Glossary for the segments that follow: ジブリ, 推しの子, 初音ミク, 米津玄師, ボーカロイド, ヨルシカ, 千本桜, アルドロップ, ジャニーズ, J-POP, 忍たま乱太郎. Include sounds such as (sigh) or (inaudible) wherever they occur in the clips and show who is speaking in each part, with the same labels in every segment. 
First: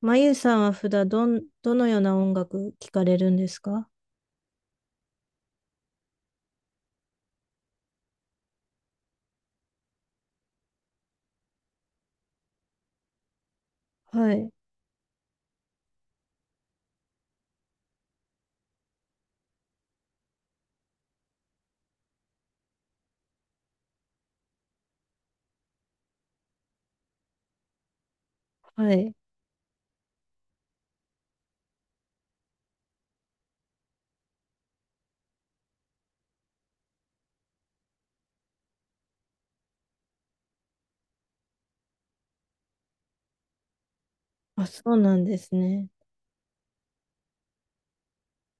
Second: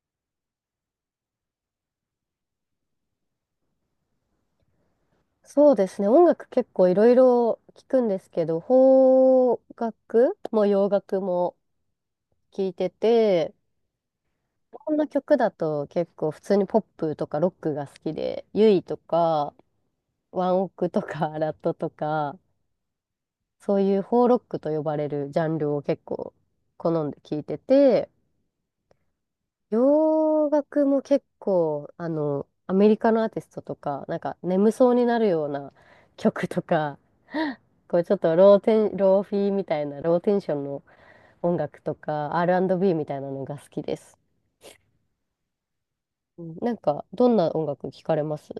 Speaker 1: まゆさんは普段どのような音楽聴かれるんですか？
Speaker 2: そうですね。音楽結構いろいろ聞くんですけど、邦楽も洋楽も聞いてて、
Speaker 1: はい、
Speaker 2: 日本の曲だと結構普通にポップとかロックが好きで、ユイとかワンオクとか (laughs) ラットとか、そういう邦ロックと呼ばれるジャンルを結構好んで聞いてて、
Speaker 1: はい。
Speaker 2: 洋楽も結構、アメリカのアーティストとか、なんか眠そうになるような曲とか、こうちょっとローフィーみたいな、ローテンションの音楽とか、R&B みたいなのが好きです。
Speaker 1: あ、そうなんですね。
Speaker 2: うん、なんか、どんな音楽聞かれます？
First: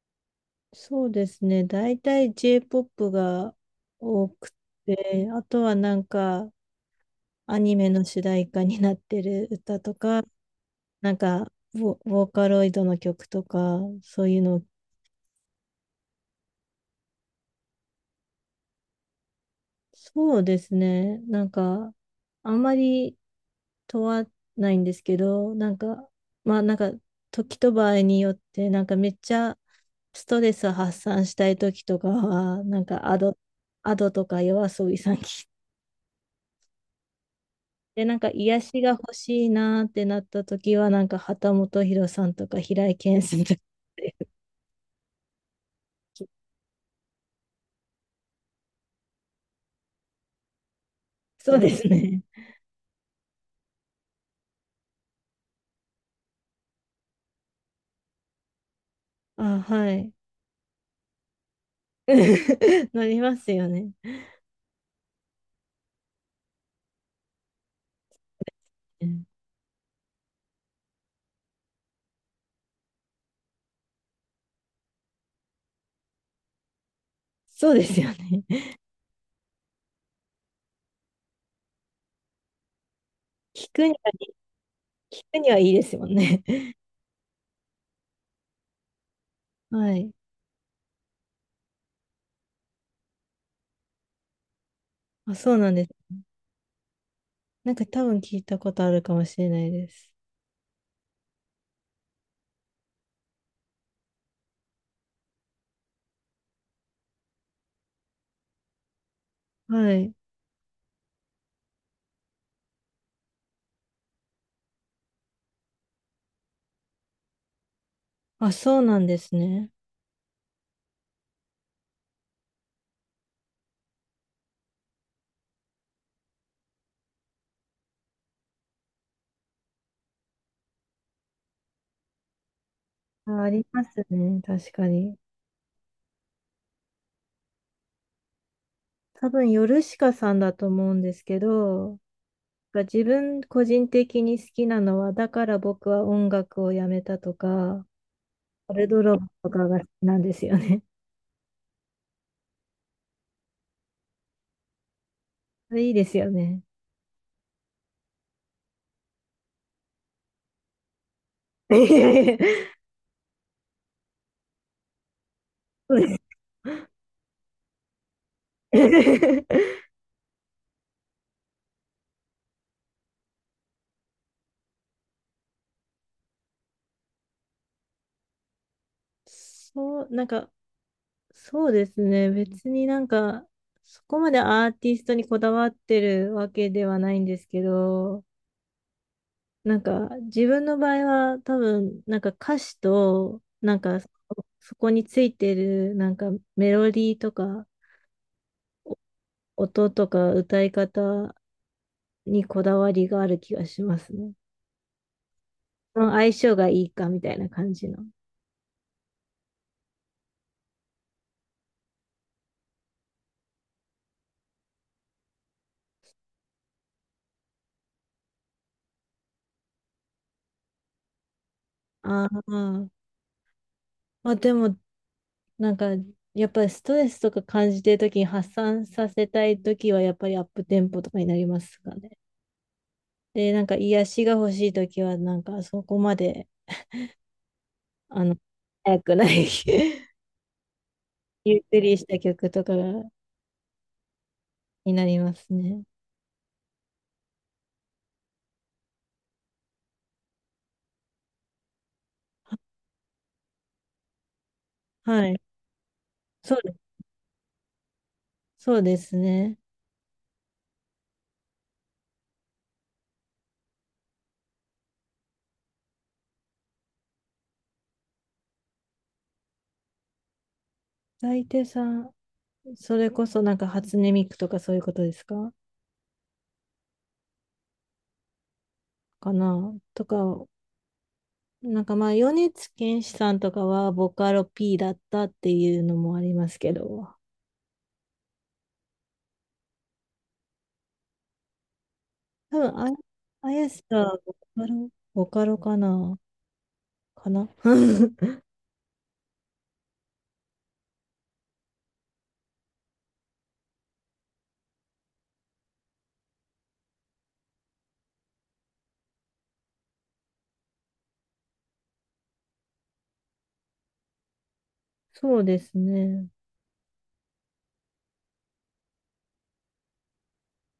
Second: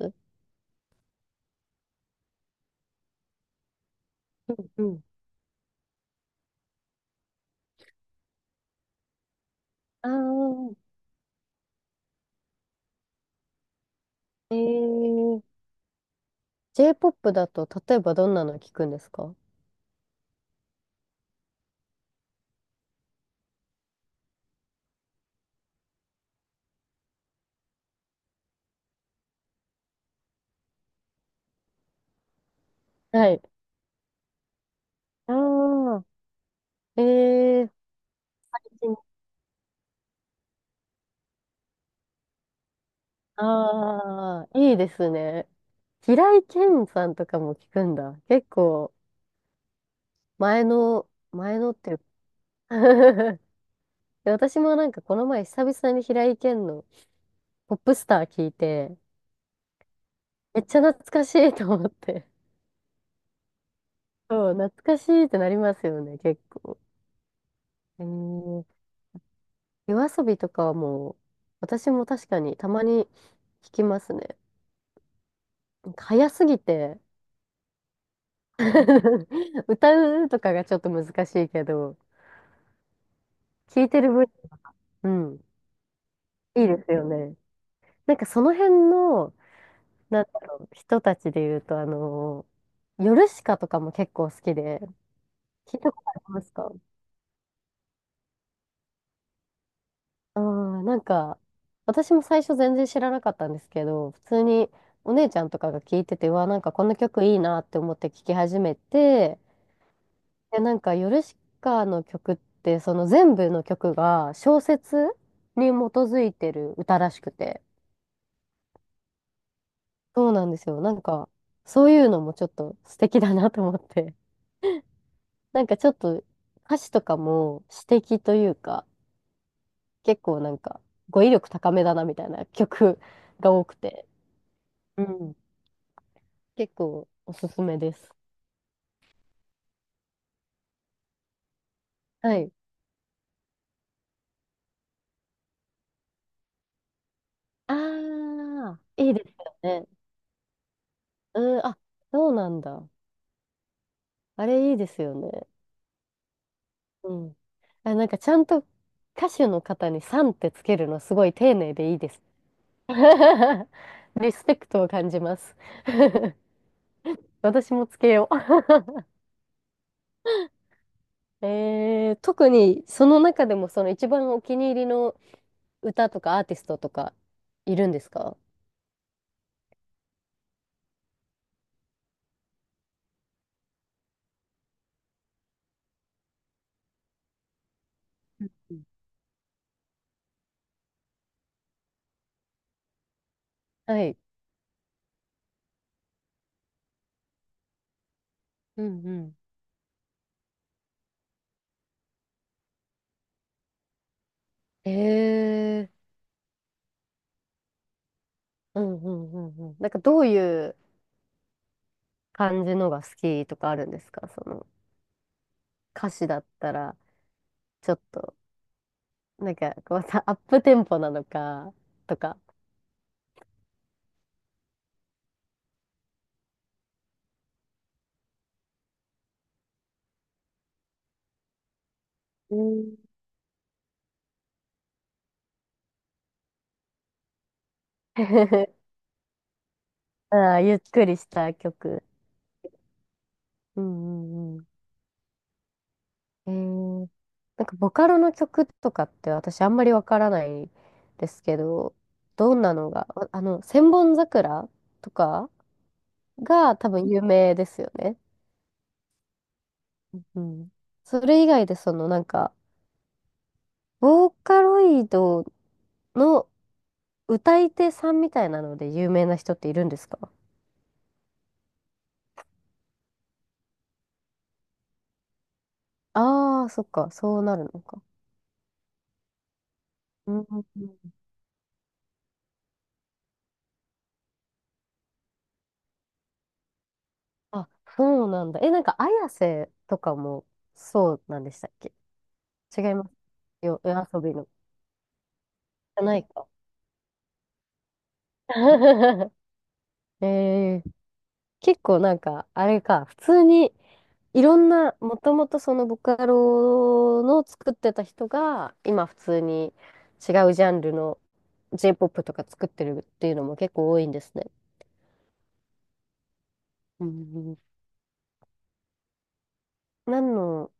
Speaker 1: そうですね。大体 J-POP が多く
Speaker 2: うんうん。
Speaker 1: て、あとはなんかアニメの主題歌になってる歌とか、
Speaker 2: あ
Speaker 1: なんかボーカロイドの曲とか、そういう
Speaker 2: あ、
Speaker 1: のを。
Speaker 2: J-POP だと、例えばどんなの聞くんですか？
Speaker 1: そうですね。なんか、あんまり問わないんですけど、なんか、まあなんか、時と場合によって、なんかめっちゃストレス発散したい時とかは、なんか
Speaker 2: はい。
Speaker 1: アドとか夜遊びさん
Speaker 2: あ
Speaker 1: 聞い
Speaker 2: あ、えー、
Speaker 1: て、なんか癒しが欲しいなーってなった時は、なんか旗本博さんとか平井堅さんとか。(laughs)
Speaker 2: ああ、いいですね。平井堅さんとかも聞くんだ。結構、前の、
Speaker 1: そう
Speaker 2: 前
Speaker 1: で
Speaker 2: のっ
Speaker 1: す
Speaker 2: ていうか
Speaker 1: ね。
Speaker 2: (laughs) で私もなんかこの前久々に平井堅のポップスター聞いて、
Speaker 1: あ、はい。
Speaker 2: めっちゃ懐かしいと思って。
Speaker 1: (laughs) なりますよね。
Speaker 2: そう、懐かしいってなりますよね、結構。えー、
Speaker 1: うん、
Speaker 2: 夜遊びとかはもう、私も確かにたまに聞きますね。なんか早すぎて
Speaker 1: そうですよね。
Speaker 2: (laughs) 歌うとかがちょっと難しいけど、
Speaker 1: 聞
Speaker 2: 聞
Speaker 1: く
Speaker 2: い
Speaker 1: に
Speaker 2: てる分、う
Speaker 1: 聞く
Speaker 2: ん、
Speaker 1: にはいいですもんね。
Speaker 2: いい
Speaker 1: (laughs)
Speaker 2: ですよね。なんかその辺の、
Speaker 1: はい。
Speaker 2: なんだろう、人たちで言うと、ヨルシカとかも結構好きで、
Speaker 1: あ、そうなん
Speaker 2: 聞い
Speaker 1: で
Speaker 2: たこ
Speaker 1: す。
Speaker 2: とありますか？
Speaker 1: なんか多分聞いたことあるかもしれないです。
Speaker 2: あー、なんか、私も最初全然知らなかったんですけど、普通にお姉ちゃんとかが聞いてて、うわ、なんかこの曲いいなって思って聴き始めて、
Speaker 1: はい。
Speaker 2: で、なんかヨルシカの曲って、その全部の曲が小説に基づいてる歌らしくて、
Speaker 1: あ、そうなんですね。
Speaker 2: そうなんですよ。なんか、そういうのもちょっと素敵だなと思って、(laughs) なんかちょっと歌詞とかも詩的というか、結構なんか語彙力高めだなみたいな曲
Speaker 1: あ、あ
Speaker 2: が
Speaker 1: り
Speaker 2: 多く
Speaker 1: ます
Speaker 2: て。
Speaker 1: ね。確か
Speaker 2: う
Speaker 1: に。
Speaker 2: ん、結構おすすめです。
Speaker 1: 多分、ヨルシカさんだと思うんですけど、
Speaker 2: はい。
Speaker 1: が自分個人的に好きなのは、だから僕は音楽をやめたとか、
Speaker 2: あ
Speaker 1: ア
Speaker 2: あ、
Speaker 1: ルド
Speaker 2: いい
Speaker 1: ロッ
Speaker 2: で
Speaker 1: プ
Speaker 2: す
Speaker 1: とかが
Speaker 2: よ
Speaker 1: 好
Speaker 2: ね。
Speaker 1: きなんですよね。
Speaker 2: うん、あ、そうなんだ。あれいいですよね。
Speaker 1: (laughs) それいいですよね。
Speaker 2: うん。あ、なんかちゃんと歌手の方にさんってつけるのすごい丁寧
Speaker 1: (laughs)
Speaker 2: でいいです。
Speaker 1: そ
Speaker 2: (laughs) リスペクトを感じます。
Speaker 1: うです
Speaker 2: 私もつけよ
Speaker 1: (laughs)
Speaker 2: う。(laughs) 特にその中でもその一番お気に入りの歌とかアーティストとかいるんですか？
Speaker 1: そう、なんかそうですね。別になんか、そこまでアーティストにこだわってるわけではないんですけど、
Speaker 2: うんうん、
Speaker 1: なんか自分の場合は多分、なんか歌詞と、なん
Speaker 2: は
Speaker 1: か
Speaker 2: い。
Speaker 1: そこについてるなんかメロディーとか、
Speaker 2: うんうん。
Speaker 1: お音とか歌い方にこだわりがある気がしますね。
Speaker 2: えー、
Speaker 1: その相性がいいかみたいな感じの。
Speaker 2: うんうんうんうん。なんかどういう感じのが好きとかあるんですか？その歌詞だったら、ちょっと、なんか、こうさ、(laughs) アップテンポなのか、と
Speaker 1: あ
Speaker 2: か。
Speaker 1: ーあ、でもなんか、やっぱりストレスとか感じてるときに発散させたいときは、やっぱりアップテンポとかになりますかね。
Speaker 2: うん
Speaker 1: で、なんか癒しが欲しいときは、なんかそこまで、あの、
Speaker 2: (laughs)
Speaker 1: 早くない (laughs)
Speaker 2: ああ、ゆっくりした
Speaker 1: ゆっくり
Speaker 2: 曲。
Speaker 1: した曲とかが
Speaker 2: うんうん
Speaker 1: になりますね。
Speaker 2: うん。なんか、ボカロの曲とかって私あんまりわからないですけど、どんなのが、千本桜と
Speaker 1: はい。
Speaker 2: か
Speaker 1: そうで
Speaker 2: が
Speaker 1: す、
Speaker 2: 多分有名ですよね。
Speaker 1: そうですね。
Speaker 2: うん。それ以外で、そのなんか、ボーカロイドの歌い手さんみたいなので有名な人っているんですか？
Speaker 1: 大抵さん、それこそなんか初音ミクとかそういうことですか
Speaker 2: ああー、そっか、そうなるのか。
Speaker 1: かなと
Speaker 2: うん
Speaker 1: か、
Speaker 2: うんうん。
Speaker 1: なんかまあ、米津玄師さんとかはボカロ P だったっていうのもありますけど、
Speaker 2: あ、そうなんだ。え、なんか、綾瀬とかもそうなんでしたっけ？
Speaker 1: 多分、
Speaker 2: 違
Speaker 1: あ、
Speaker 2: います。
Speaker 1: あやし
Speaker 2: 夜
Speaker 1: か、
Speaker 2: 遊びの。じ
Speaker 1: カロ、ボカロか
Speaker 2: ゃな
Speaker 1: な
Speaker 2: いか。
Speaker 1: かな (laughs)
Speaker 2: (laughs) えー、結構なんか、あれか、普通に、いろんな、もともとそのボカロの作ってた人が、今普通に違うジャンルの J-POP とか作ってるっていうのも結構多いんですね。
Speaker 1: そうですね。
Speaker 2: うんうん。何の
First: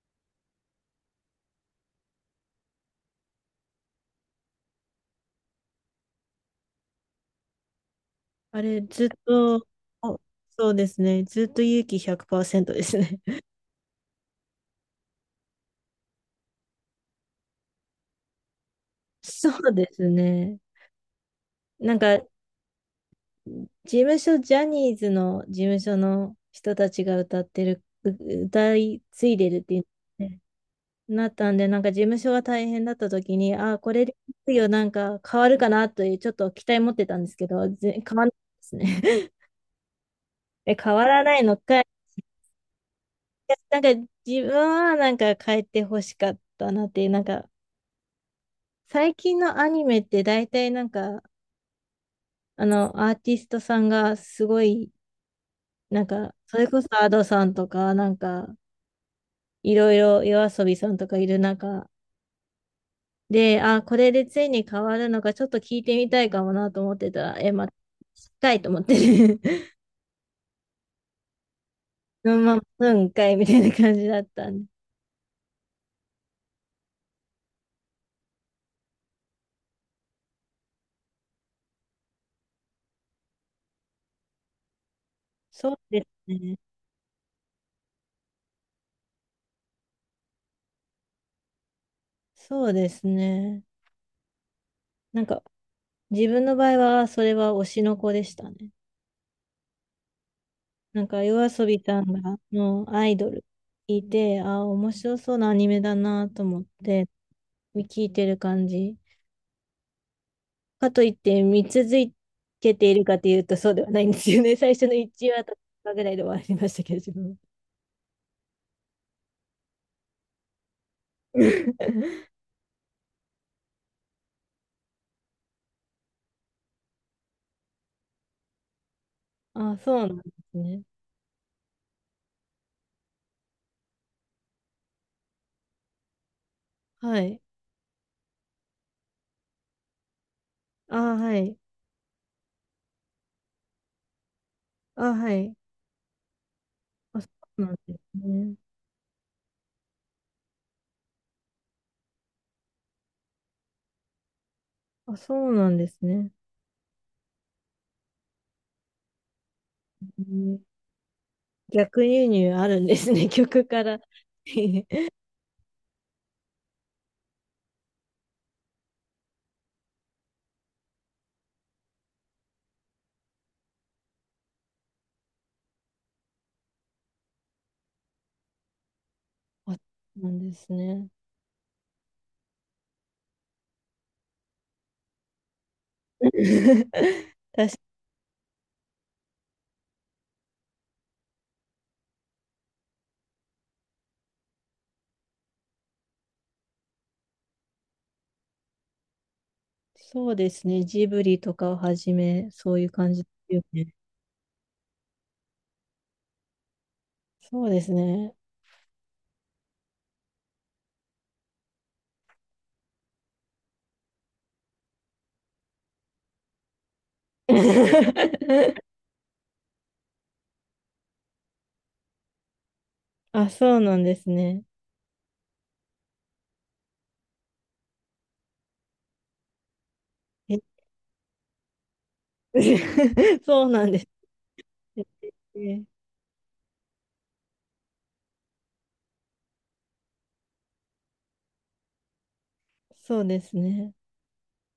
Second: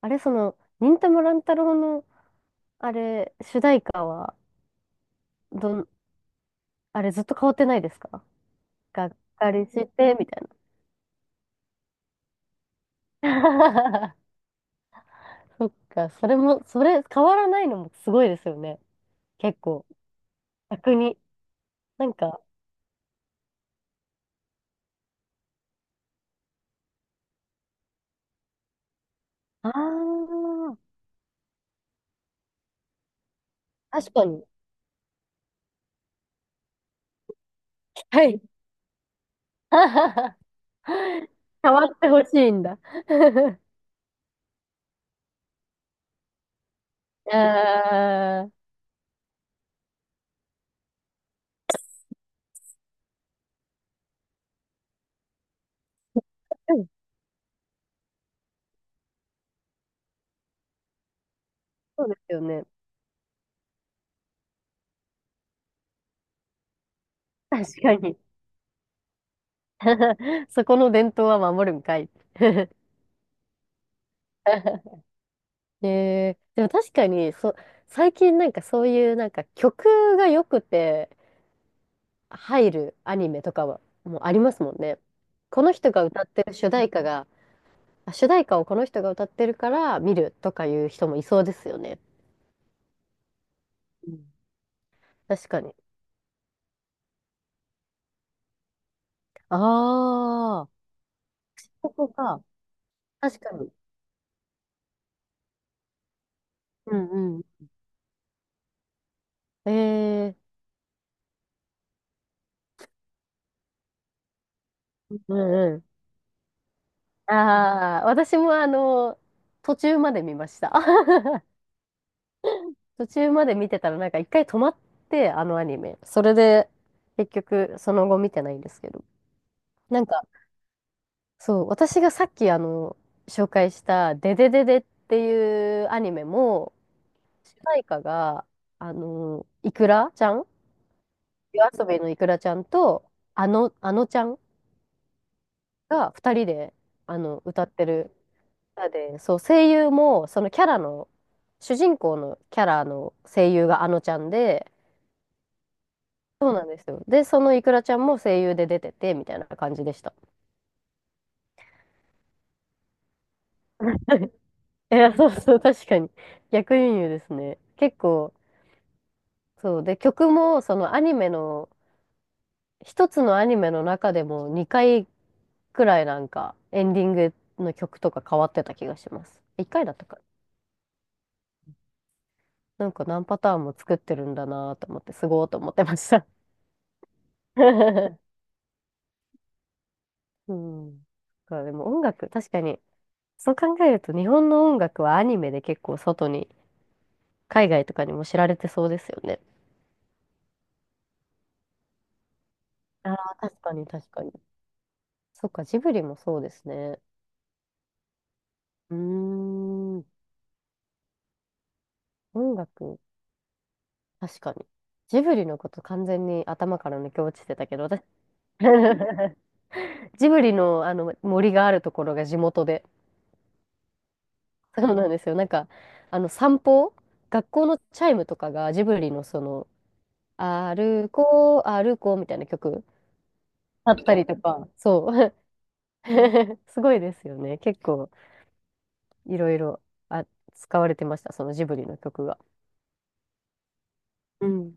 Speaker 2: あれ、その、忍たま乱太郎の、あれ、主題歌は、どん、あれずっと変わってないですか？
Speaker 1: あれ、
Speaker 2: が
Speaker 1: ずっ
Speaker 2: っかり
Speaker 1: と、
Speaker 2: して、
Speaker 1: あ、
Speaker 2: みたい
Speaker 1: そうですね。ずっと勇気100%ですね。(laughs)
Speaker 2: な。(laughs) そっか、それも、それ、変わらないのもすごいですよね。
Speaker 1: そ
Speaker 2: 結
Speaker 1: う
Speaker 2: 構、
Speaker 1: ですね。
Speaker 2: 逆に。
Speaker 1: なん
Speaker 2: なん
Speaker 1: か、
Speaker 2: か、
Speaker 1: 事務所、ジャニーズの事務所の人たちが歌ってる、歌い継いでるっ
Speaker 2: あ
Speaker 1: ていうね、
Speaker 2: あ、
Speaker 1: なったんで、なんか事務所が大変だった時に、ああ、これ
Speaker 2: 確
Speaker 1: で
Speaker 2: かに。
Speaker 1: なんか変わるかなという、ちょっと期待持ってたんですけど、変
Speaker 2: は
Speaker 1: わらないで
Speaker 2: い。
Speaker 1: すね。
Speaker 2: (laughs)
Speaker 1: え、変わらないの
Speaker 2: 変
Speaker 1: かい。
Speaker 2: わってほしいんだ。
Speaker 1: なんか自分はなんか変えてほしかったなっていう、なん
Speaker 2: (laughs)
Speaker 1: か
Speaker 2: ああ、(laughs)
Speaker 1: 最近のアニメって大体なんかあのアーティストさんがすごいなんかそれ
Speaker 2: う
Speaker 1: こそ
Speaker 2: ん、
Speaker 1: アドさんとかなんかいろいろ夜遊びさんとかいる中
Speaker 2: そうですよね。
Speaker 1: で、あ、これでついに変わるのかちょっと聞いてみたいかもなと思ってたら、え、まあ、
Speaker 2: 確かに。
Speaker 1: 深いと思ってね (laughs)
Speaker 2: (laughs) そこの伝統は守るんかい。
Speaker 1: そのま
Speaker 2: (laughs)
Speaker 1: まうんかいみたいな感じだったんで。
Speaker 2: ねえ、でも確かに、最近なんかそういうなんか曲が良くて入るアニメとかはもうありますもんね。この
Speaker 1: そう
Speaker 2: 人
Speaker 1: で
Speaker 2: が歌っ
Speaker 1: す
Speaker 2: てる
Speaker 1: ね。
Speaker 2: 主題歌が、あ、主題歌をこの人が歌ってるから見るとかいう人もいそうですよね。
Speaker 1: そうですね。
Speaker 2: うん、
Speaker 1: なんか
Speaker 2: 確かに。
Speaker 1: 自分の場合は、それは推しの子でしたね。
Speaker 2: ああ、
Speaker 1: なんか、夜遊び
Speaker 2: こ
Speaker 1: さん
Speaker 2: こ
Speaker 1: が、
Speaker 2: か。
Speaker 1: のアイド
Speaker 2: 確
Speaker 1: ル
Speaker 2: かに。
Speaker 1: 聞いて、ああ、面白そうなアニメだなと思っ
Speaker 2: う
Speaker 1: て、
Speaker 2: んう
Speaker 1: 聞いてる感じ。
Speaker 2: ん。え
Speaker 1: かといって、見続けているかというと、そうではないんですよね。(laughs) 最初の
Speaker 2: ー、
Speaker 1: 1
Speaker 2: う
Speaker 1: 話と
Speaker 2: んうん。
Speaker 1: かぐらいで終わりましたけど、自分は。
Speaker 2: ああ、私もあの、途中まで見ました。(laughs)
Speaker 1: (laughs)
Speaker 2: 途中まで見てたらなんか一回止まって、あのアニメ。それで、結局その後見てないんですけど。
Speaker 1: ああ、そ
Speaker 2: なん
Speaker 1: うなん
Speaker 2: か、
Speaker 1: ですね。
Speaker 2: そう、私がさっき紹介したデデデデっていうアニメも、
Speaker 1: はい。
Speaker 2: 主題歌が、あの、イクラちゃん
Speaker 1: ああ、はい。
Speaker 2: 夜遊びのイクラちゃんと、あのちゃん
Speaker 1: ああ、はい。
Speaker 2: が二人で、
Speaker 1: あ、そ
Speaker 2: 歌
Speaker 1: う
Speaker 2: っ
Speaker 1: なん
Speaker 2: て
Speaker 1: で
Speaker 2: る
Speaker 1: すね。
Speaker 2: 歌で、そう、声優も、そのキャラの、主人公のキャラの声優があのちゃんで、
Speaker 1: あ、そうなんですね。
Speaker 2: そうなんですよ。で、そのイクラちゃんも声優で出てて、みたいな感じでした。
Speaker 1: うん、逆輸入あるんですね、(laughs) 曲から。(laughs)
Speaker 2: (laughs) いや、そうそう、確かに。逆輸入ですね。結構、そう。で、曲も、そのアニメの、一つのアニメの中でも2回くらいなんか、エンディングの曲とか変わってた気がします。1
Speaker 1: あ、
Speaker 2: 回だったかな。
Speaker 1: なんですね。
Speaker 2: なんか何パターンも作ってるんだなと思って、すごーと思ってました。
Speaker 1: (laughs)
Speaker 2: (laughs) うん。だからでも音楽、確かに、そう考えると日本の音楽はアニメで結構外に海外とかにも知られてそうですよね。
Speaker 1: そうですね。ジブリとかをはじめ、そういう
Speaker 2: あ
Speaker 1: 感じで
Speaker 2: あ、
Speaker 1: す
Speaker 2: 確
Speaker 1: よ
Speaker 2: かに
Speaker 1: ね。
Speaker 2: 確かに。そっか、ジブリもそうですね。
Speaker 1: そうですね。
Speaker 2: うーん、音楽、確かに。ジブリのこと完全に頭から抜け落ちてたけどね、私
Speaker 1: (laughs)
Speaker 2: (laughs) ジブリの、あの森があるところが地元で。
Speaker 1: あ、そうなんですね。
Speaker 2: そうなんですよ。なんか、あの散歩、学校のチャイムとかがジブリのその、
Speaker 1: え
Speaker 2: 歩こう、歩こうみたいな曲
Speaker 1: (laughs) そうなん
Speaker 2: だ
Speaker 1: で
Speaker 2: っ
Speaker 1: す
Speaker 2: たりとか、そう。
Speaker 1: ね。
Speaker 2: (laughs) すごいですよね。結構、いろいろ、あ、使われてました、そのジブリの曲が。
Speaker 1: そうですね。
Speaker 2: うん。